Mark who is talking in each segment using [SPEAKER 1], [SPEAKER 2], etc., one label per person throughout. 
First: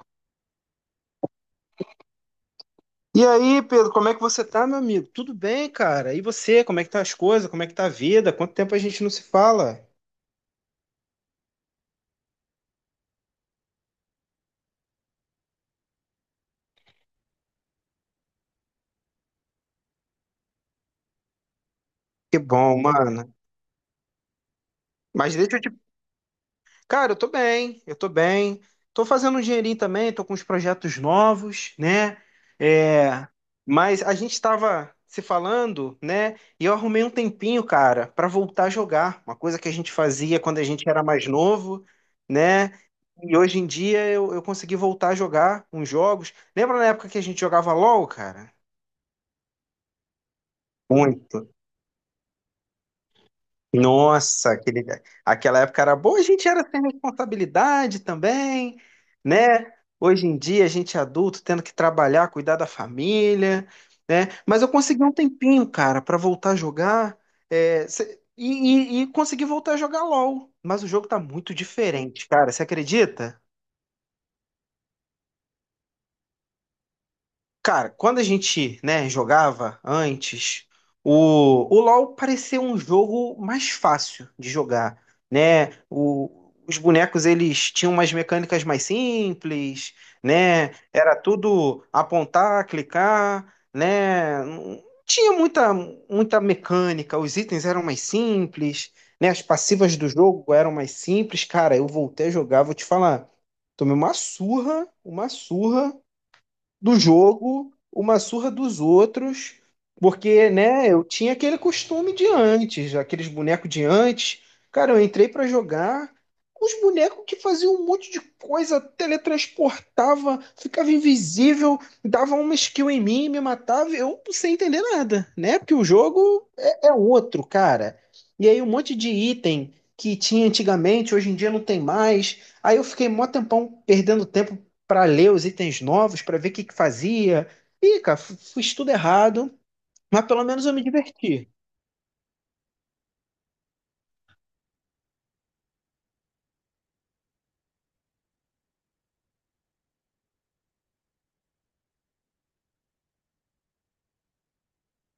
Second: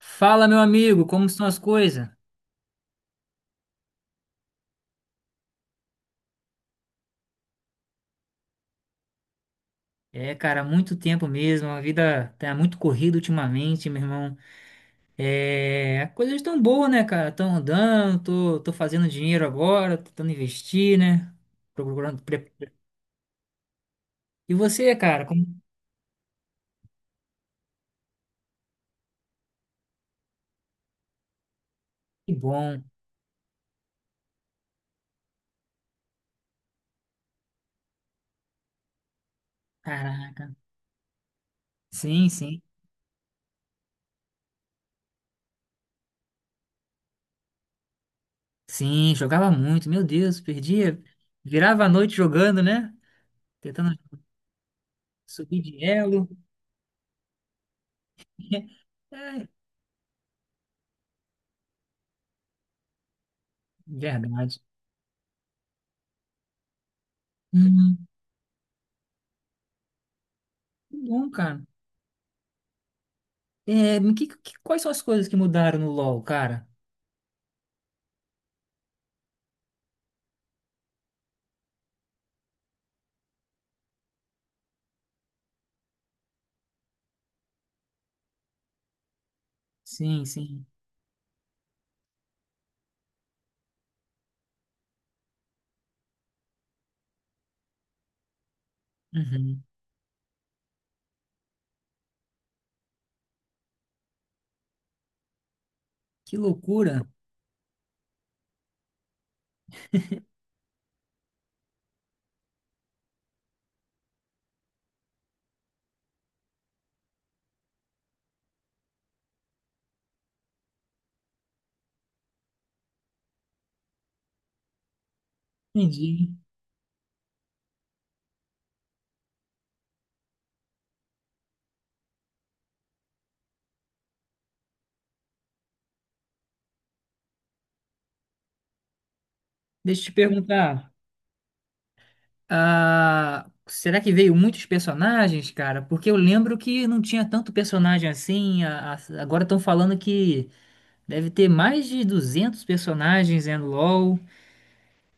[SPEAKER 1] Fala, meu amigo, como estão as coisas?
[SPEAKER 2] E aí, Pedro, como é que você tá, meu amigo? Tudo bem, cara? E você, como é que tá as coisas? Como é que tá a vida? Quanto tempo a gente não se fala?
[SPEAKER 1] É, cara, muito tempo mesmo, a vida tá muito corrida ultimamente, meu irmão. É, as coisas estão boas, né, cara? Estão andando, tô fazendo dinheiro agora, tô tentando investir, né? Procurando.
[SPEAKER 2] Que bom, mano.
[SPEAKER 1] E você, cara,
[SPEAKER 2] Mas
[SPEAKER 1] como.
[SPEAKER 2] deixa eu Cara, eu tô bem, eu tô bem. Tô fazendo um dinheirinho também, tô com uns projetos novos, né?
[SPEAKER 1] Que bom.
[SPEAKER 2] É, mas a gente tava se falando, né? E eu arrumei um tempinho, cara, pra voltar a jogar, uma coisa que a gente fazia
[SPEAKER 1] Caraca.
[SPEAKER 2] quando a gente era mais novo,
[SPEAKER 1] Sim, sim.
[SPEAKER 2] né? E hoje em dia eu consegui voltar a jogar uns jogos. Lembra na época que a gente jogava LOL, cara?
[SPEAKER 1] Sim, jogava muito, meu Deus, perdia.
[SPEAKER 2] Muito.
[SPEAKER 1] Virava a noite jogando, né? Tentando
[SPEAKER 2] Nossa, aquela
[SPEAKER 1] subir de
[SPEAKER 2] época era boa, a
[SPEAKER 1] elo.
[SPEAKER 2] gente era sem responsabilidade também,
[SPEAKER 1] É,
[SPEAKER 2] né? Hoje em dia, a gente é adulto, tendo que trabalhar, cuidar da família, né?
[SPEAKER 1] verdade.
[SPEAKER 2] Mas eu consegui um tempinho, cara, pra voltar a jogar,
[SPEAKER 1] Uhum.
[SPEAKER 2] e consegui voltar a jogar LOL. Mas o
[SPEAKER 1] Que
[SPEAKER 2] jogo tá
[SPEAKER 1] bom,
[SPEAKER 2] muito
[SPEAKER 1] cara.
[SPEAKER 2] diferente, cara, você acredita?
[SPEAKER 1] É, quais são as coisas que mudaram no LoL, cara?
[SPEAKER 2] Cara, quando a gente, né, jogava antes, o, o LoL parecia um jogo mais fácil de jogar, né? Os bonecos, eles tinham umas mecânicas mais simples,
[SPEAKER 1] Sim, sim.
[SPEAKER 2] né? Era tudo apontar, clicar, né? Não tinha muita mecânica, os itens eram mais simples, né? As
[SPEAKER 1] Uhum.
[SPEAKER 2] passivas do jogo eram mais simples. Cara, eu voltei a jogar, vou te falar, tomei uma surra
[SPEAKER 1] Que
[SPEAKER 2] do
[SPEAKER 1] loucura.
[SPEAKER 2] jogo, uma surra dos outros, porque, né, eu tinha aquele costume de antes, aqueles bonecos de antes. Cara, eu entrei pra jogar com os bonecos que faziam um monte de coisa, teletransportava, ficava invisível, dava uma skill em mim, me matava, eu sem entender nada, né? Porque o
[SPEAKER 1] Entendi.
[SPEAKER 2] jogo é outro, cara. E aí um monte de item que tinha antigamente, hoje em dia não tem mais. Aí eu fiquei mó tempão perdendo tempo para ler os itens novos, para ver o que que fazia. Ih, cara, fiz tudo errado,
[SPEAKER 1] Deixa eu te
[SPEAKER 2] mas pelo menos eu me
[SPEAKER 1] perguntar.
[SPEAKER 2] diverti.
[SPEAKER 1] Ah, será que veio muitos personagens, cara? Porque eu lembro que não tinha tanto personagem assim. Agora estão falando que deve ter mais de 200 personagens, né, no LoL.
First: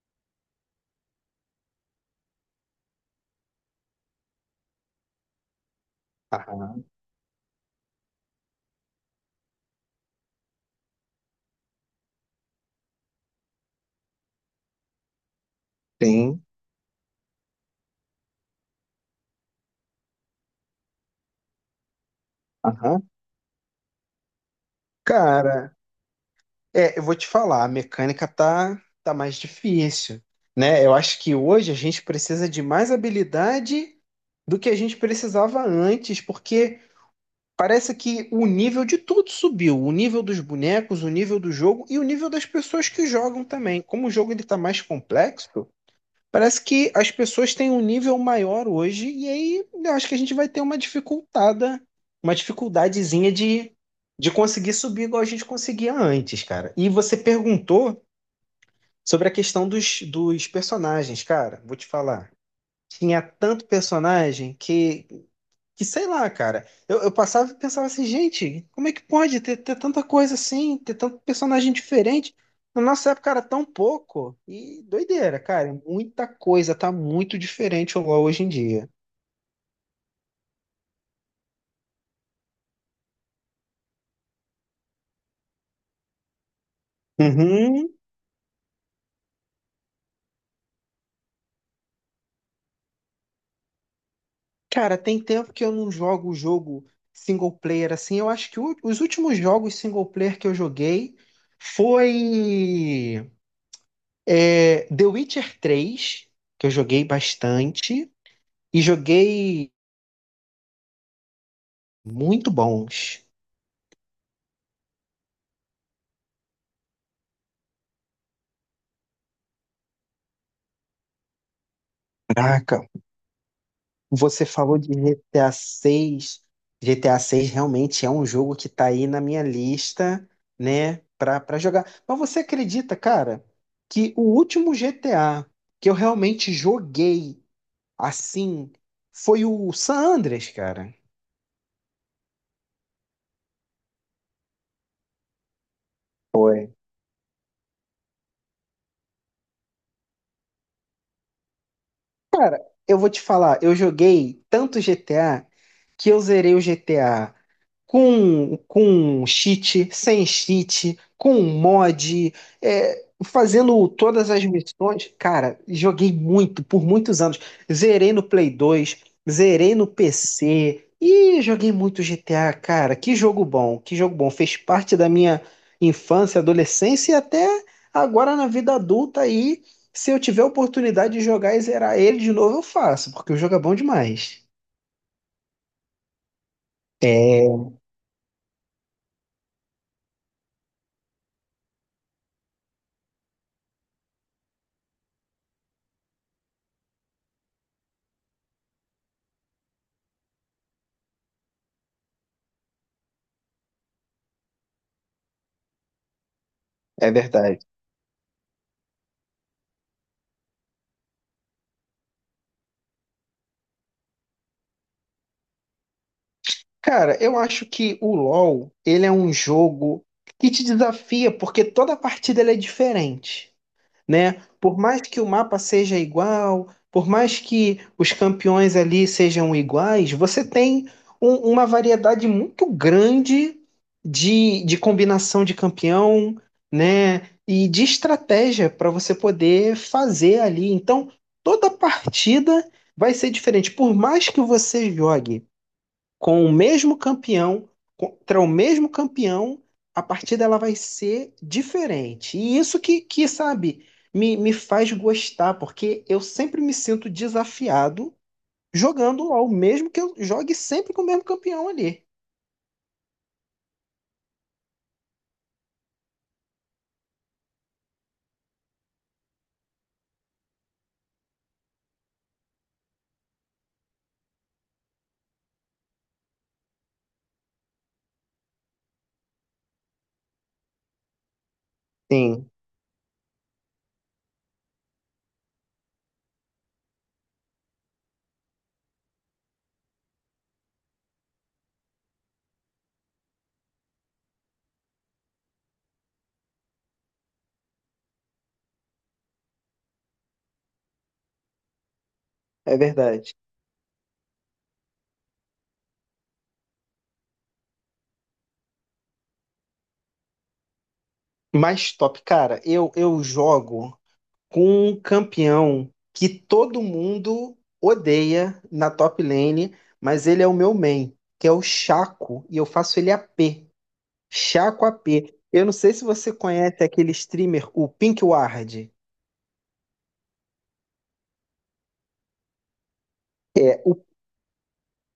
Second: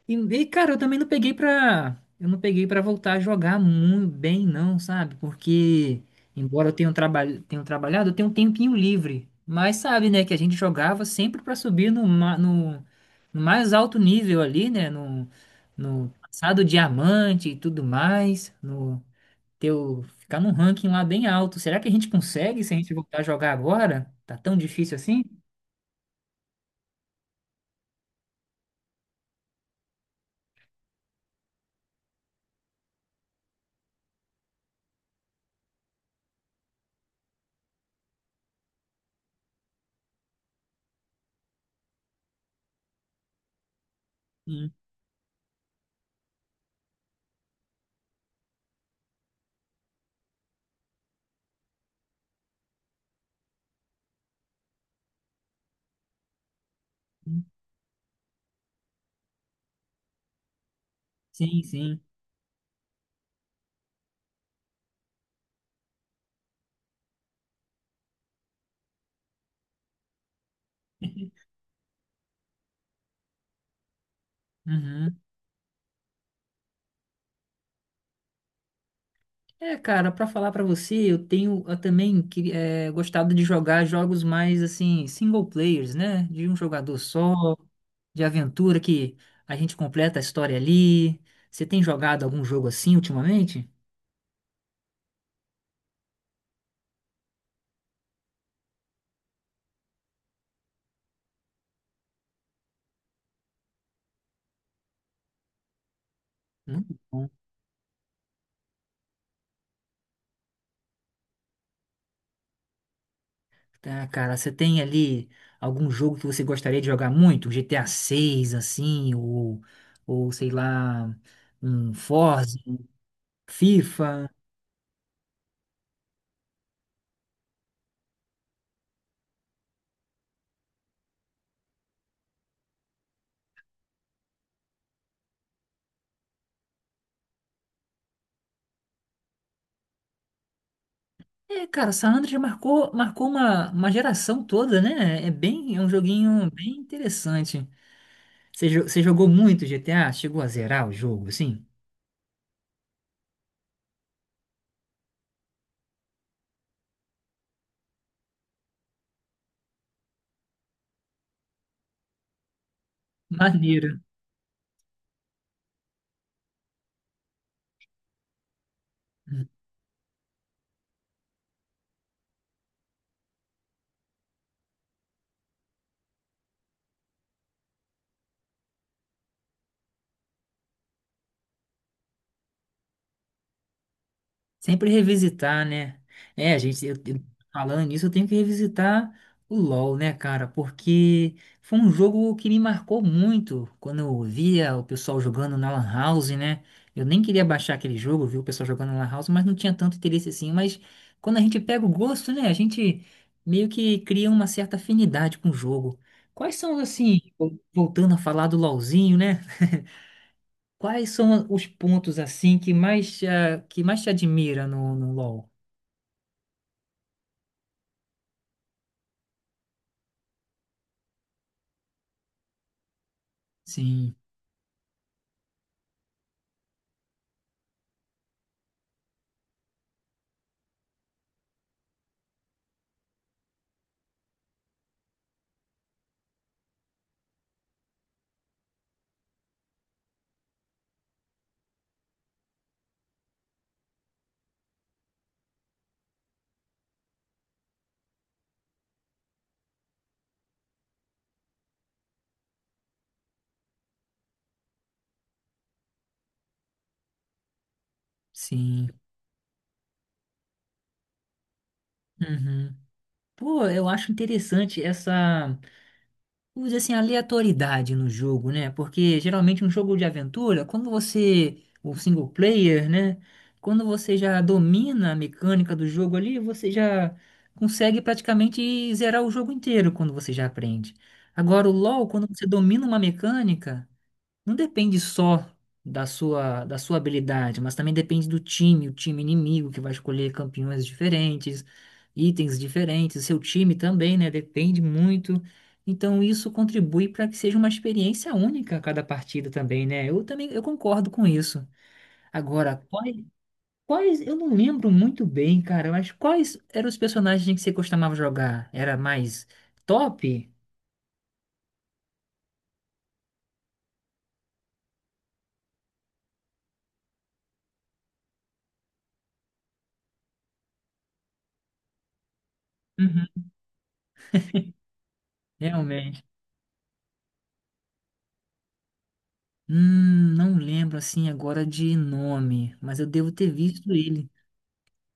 [SPEAKER 1] E, cara, eu também não peguei pra. Eu não peguei pra voltar a jogar muito bem, não, sabe? Porque, embora eu
[SPEAKER 2] Aham,
[SPEAKER 1] tenha, tenha trabalhado, eu tenho um tempinho livre. Mas sabe, né, que a gente jogava sempre pra subir no mais alto nível ali, né? No, no
[SPEAKER 2] sim.
[SPEAKER 1] passado diamante e tudo mais. No teu, ficar num ranking lá bem alto. Será que a gente consegue se a gente
[SPEAKER 2] Aham.
[SPEAKER 1] voltar a jogar agora? Tá tão difícil assim?
[SPEAKER 2] Cara, é, eu vou te falar, a mecânica tá mais difícil, né? Eu acho que hoje a gente precisa de mais habilidade do que a gente precisava antes, porque parece que o nível de tudo subiu, o nível dos bonecos, o nível do jogo e o nível das pessoas que jogam também. Como o jogo ele tá
[SPEAKER 1] Sim,
[SPEAKER 2] mais complexo, parece que as pessoas têm um nível maior hoje, e aí eu acho que a gente vai ter uma dificultada, uma dificuldadezinha de conseguir subir igual a gente conseguia antes, cara. E você
[SPEAKER 1] sim,
[SPEAKER 2] perguntou sobre a questão dos personagens,
[SPEAKER 1] sim,
[SPEAKER 2] cara. Vou te
[SPEAKER 1] sim.
[SPEAKER 2] falar. Tinha tanto personagem que sei lá, cara. Eu passava e pensava assim, gente, como é que pode ter tanta coisa assim, ter tanto personagem diferente? Na nossa época era tão pouco. E
[SPEAKER 1] Uhum.
[SPEAKER 2] doideira, cara. Muita coisa, tá muito diferente o LoL hoje em dia.
[SPEAKER 1] É, cara, pra falar pra você, eu tenho eu também gostado de jogar jogos mais assim, single players, né? De um jogador só,
[SPEAKER 2] Uhum.
[SPEAKER 1] de aventura que a gente completa a história ali. Você tem jogado algum jogo assim ultimamente?
[SPEAKER 2] Cara, tem tempo que eu não jogo jogo single player assim. Eu acho que os últimos jogos single player que eu joguei foi é, The Witcher 3, que eu
[SPEAKER 1] Muito
[SPEAKER 2] joguei
[SPEAKER 1] bom.
[SPEAKER 2] bastante, e joguei muito bons.
[SPEAKER 1] Tá, cara, você tem ali algum jogo que você gostaria de jogar muito? GTA 6, assim, ou, sei lá, um Forza,
[SPEAKER 2] Caraca,
[SPEAKER 1] FIFA?
[SPEAKER 2] você falou de GTA 6. GTA 6 realmente é um jogo que tá aí na minha lista, né, pra jogar. Mas você acredita, cara, que o último GTA que eu realmente joguei assim foi o San Andreas, cara?
[SPEAKER 1] É, cara, San Andreas marcou, marcou uma geração toda, né? É um joguinho
[SPEAKER 2] Foi.
[SPEAKER 1] bem interessante. Você, você jogou muito GTA? Chegou a zerar o jogo, assim?
[SPEAKER 2] Cara, eu vou te falar, eu joguei tanto GTA que eu zerei o GTA com cheat, sem cheat, com mod, é, fazendo
[SPEAKER 1] Maneiro.
[SPEAKER 2] todas as missões. Cara, joguei muito, por muitos anos. Zerei no Play dois, zerei no PC e joguei muito GTA, cara. Que jogo bom, que jogo bom. Fez parte da minha infância, adolescência e até agora na vida adulta aí se eu tiver a oportunidade de jogar e zerar ele de novo, eu faço, porque o jogo é bom demais.
[SPEAKER 1] Sempre revisitar, né? É, a gente,
[SPEAKER 2] É,
[SPEAKER 1] falando nisso, eu tenho que revisitar o LoL, né, cara? Porque foi um jogo que me marcou muito quando eu via o pessoal jogando na Lan House, né? Eu nem queria baixar aquele jogo, viu o pessoal jogando na Lan House, mas não tinha tanto interesse assim. Mas quando a gente pega o gosto, né, a gente meio que cria uma certa afinidade com o jogo. Quais são,
[SPEAKER 2] é
[SPEAKER 1] assim,
[SPEAKER 2] verdade.
[SPEAKER 1] voltando a falar do LoLzinho, né? Quais são os pontos, assim, que mais te admira no LoL?
[SPEAKER 2] Cara, eu acho que o LoL, ele é um jogo que te desafia, porque toda partida ele é diferente.
[SPEAKER 1] Sim,
[SPEAKER 2] Né? Por mais que o mapa seja igual, por mais que os campeões ali sejam iguais, você tem uma variedade muito grande de combinação de campeão, né? E de estratégia para você poder fazer ali. Então, toda partida vai ser diferente. Por mais que você jogue com o mesmo campeão, contra o mesmo campeão, a partida ela vai ser diferente. E isso que sabe, me faz gostar, porque eu sempre me sinto desafiado
[SPEAKER 1] sim.
[SPEAKER 2] jogando LOL, mesmo que eu jogue sempre com o mesmo campeão ali.
[SPEAKER 1] Uhum. Pô, eu acho interessante essa, vamos dizer assim, aleatoriedade no jogo, né? Porque geralmente um jogo de aventura, quando você, o single player, né? Quando você já domina a mecânica do jogo ali, você já consegue praticamente zerar o jogo inteiro quando você já aprende. Agora, o LoL, quando você
[SPEAKER 2] Sim,
[SPEAKER 1] domina uma mecânica. Não depende só da sua habilidade, mas também depende do time, o time inimigo que vai escolher campeões diferentes, itens diferentes, seu time também, né? Depende muito. Então isso contribui para que seja uma experiência única a cada partida também, né? Eu também eu concordo com isso. Agora,
[SPEAKER 2] é
[SPEAKER 1] quais,
[SPEAKER 2] verdade.
[SPEAKER 1] quais eu não lembro muito bem, cara, mas quais eram os personagens que você costumava jogar? Era mais top?
[SPEAKER 2] Mas top, cara, eu jogo com um campeão que todo mundo odeia na top lane, mas ele é o meu main, que é o Chaco, e eu faço ele a
[SPEAKER 1] Uhum.
[SPEAKER 2] p Chacoapé. Eu não sei se
[SPEAKER 1] Realmente.
[SPEAKER 2] você conhece aquele streamer, o Pink Ward.
[SPEAKER 1] Não lembro assim agora de nome, mas eu devo ter
[SPEAKER 2] É,
[SPEAKER 1] visto
[SPEAKER 2] o,
[SPEAKER 1] ele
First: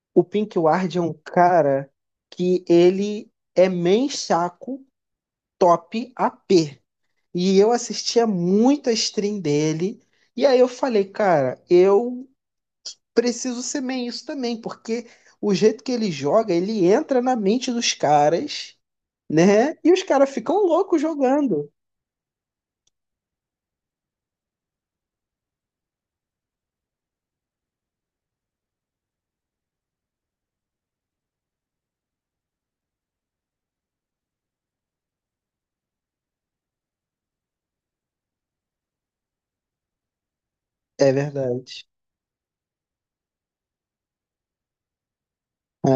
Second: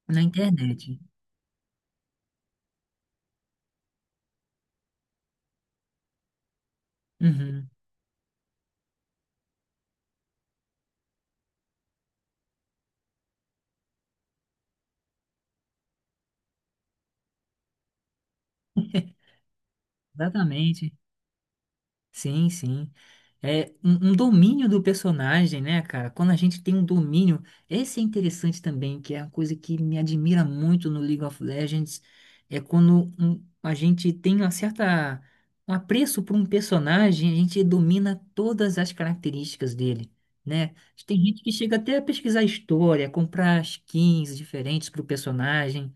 [SPEAKER 1] na
[SPEAKER 2] o Pink Ward
[SPEAKER 1] internet.
[SPEAKER 2] é um cara que ele é main chaco top AP. E
[SPEAKER 1] Uhum,
[SPEAKER 2] eu assistia muito a stream dele. E aí eu falei, cara, eu preciso ser main isso também, porque o jeito que ele joga, ele entra na mente dos caras, né? E os caras ficam
[SPEAKER 1] exatamente.
[SPEAKER 2] loucos jogando.
[SPEAKER 1] Sim, sim. É um domínio do personagem, né, cara? Quando a gente tem um domínio, esse é interessante também, que é uma coisa que me admira muito no League of Legends, é quando a gente tem uma certa, um apreço por um personagem, a gente domina todas as características dele, né?
[SPEAKER 2] É
[SPEAKER 1] Tem gente que chega
[SPEAKER 2] verdade.
[SPEAKER 1] até a pesquisar história, comprar skins diferentes para o personagem.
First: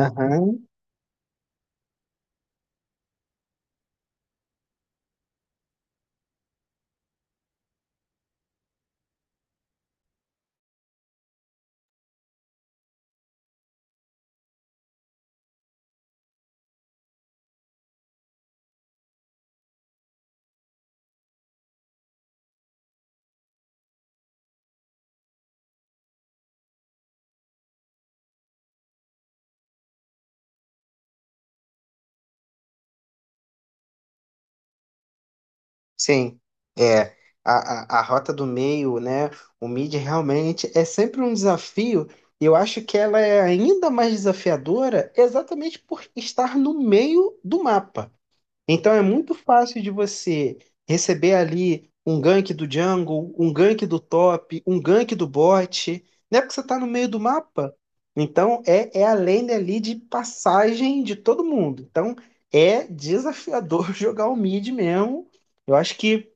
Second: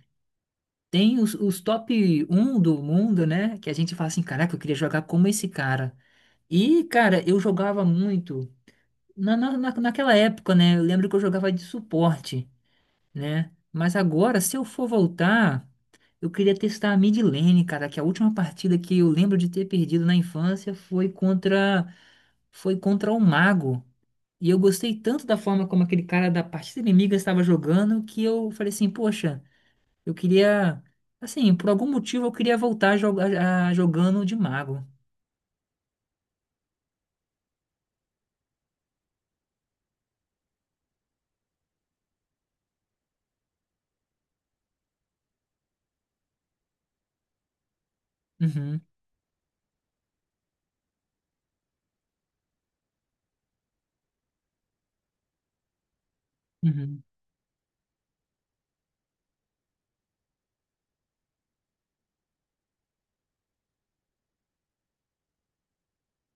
[SPEAKER 1] Tem os top um do mundo, né? Que a gente fala assim, caraca, eu queria jogar como esse cara. E, cara, eu jogava muito naquela época, né? Eu lembro que eu jogava de suporte, né? Mas agora, se eu for voltar, eu queria testar a mid lane, cara, que a última partida que eu lembro de ter perdido na infância foi contra o mago. E eu gostei tanto da forma como aquele cara da partida inimiga estava jogando que eu falei assim, poxa, eu queria assim, por algum motivo eu queria voltar a jogar jogando de mago.
[SPEAKER 2] Sim, é. A rota do meio, né? O mid realmente é sempre um desafio. E eu acho que ela é ainda mais desafiadora exatamente por estar no meio do mapa.
[SPEAKER 1] Uhum,
[SPEAKER 2] Então é muito fácil de você receber ali um gank do jungle, um gank do top, um gank do bot, né? Porque você está no
[SPEAKER 1] uhum,
[SPEAKER 2] meio do mapa. Então é a lane ali de passagem de todo mundo. Então é desafiador jogar o mid mesmo. Eu acho que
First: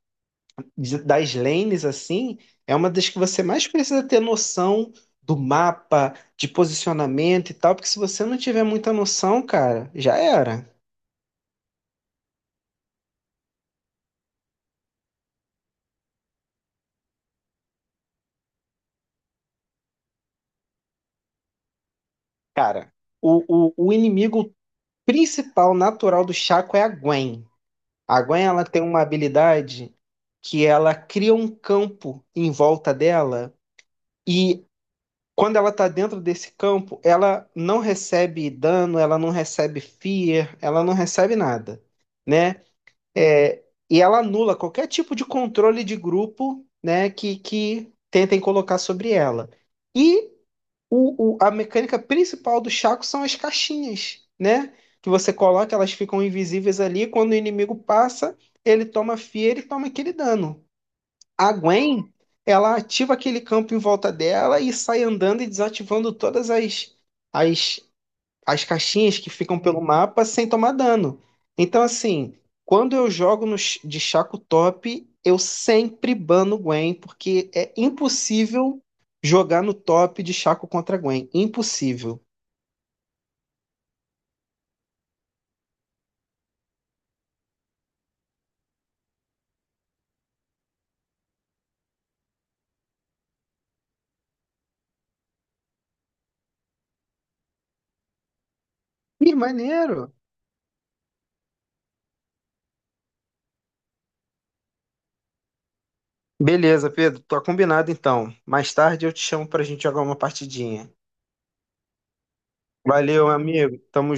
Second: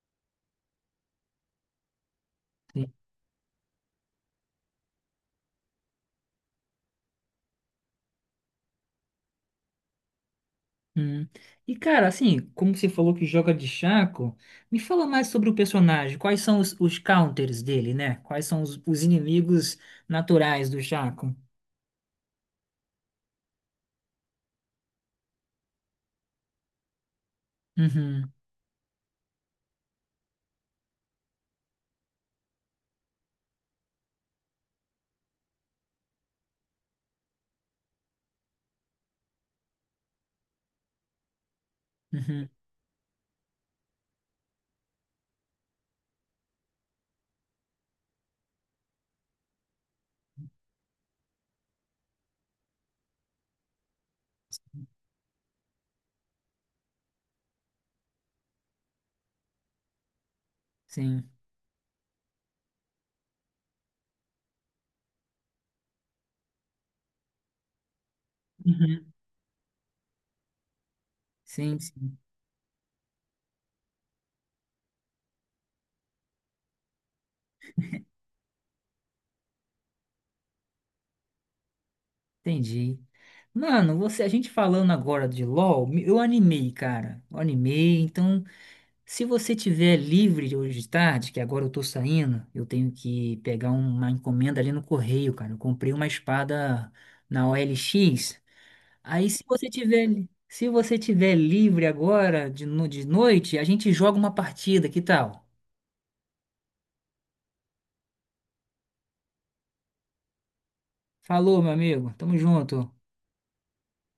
[SPEAKER 2] das lanes assim, é uma das que você mais precisa ter noção do mapa, de posicionamento e tal, porque se você não tiver muita noção, cara, já era.
[SPEAKER 1] hum. E cara, assim, como você falou que joga de Shaco, me fala mais sobre o personagem. Quais são os counters dele, né? Quais são os inimigos naturais do Shaco?
[SPEAKER 2] Cara, o inimigo principal natural do Chaco é a Gwen. A
[SPEAKER 1] Uhum,
[SPEAKER 2] Gwen ela tem uma habilidade que ela cria um campo em volta dela e quando ela tá dentro desse campo, ela não recebe dano, ela não recebe fear, ela não recebe nada,
[SPEAKER 1] uhum,
[SPEAKER 2] né? É, e ela anula qualquer tipo de controle de grupo, né, que tentem colocar sobre ela. E a mecânica principal do Chaco são as caixinhas, né? Que você coloca, elas ficam invisíveis ali. Quando o inimigo passa, ele toma fia, e toma aquele dano.
[SPEAKER 1] sim.
[SPEAKER 2] A Gwen, ela ativa aquele campo em volta dela e sai andando e desativando todas as as
[SPEAKER 1] Uhum,
[SPEAKER 2] caixinhas que ficam pelo mapa sem tomar dano.
[SPEAKER 1] sim,
[SPEAKER 2] Então,
[SPEAKER 1] sim.
[SPEAKER 2] assim, quando eu jogo no, de Chaco top, eu sempre bano Gwen, porque é impossível jogar no top de Chaco contra Gwen. Impossível.
[SPEAKER 1] Entendi. Mano, você, a gente falando agora de LoL, eu animei, cara. Eu animei, então. Se você tiver livre hoje de tarde, que agora eu tô saindo, eu tenho que pegar uma encomenda ali no correio, cara. Eu comprei uma espada na OLX. Aí
[SPEAKER 2] Ih,
[SPEAKER 1] se você
[SPEAKER 2] maneiro.
[SPEAKER 1] tiver, se você tiver livre agora de, de noite, a gente joga uma partida, que tal?
[SPEAKER 2] Beleza, Pedro, tá combinado então. Mais tarde eu te chamo pra gente jogar uma partidinha.
[SPEAKER 1] Falou, meu amigo. Tamo junto.
[SPEAKER 2] Valeu, amigo. Tamo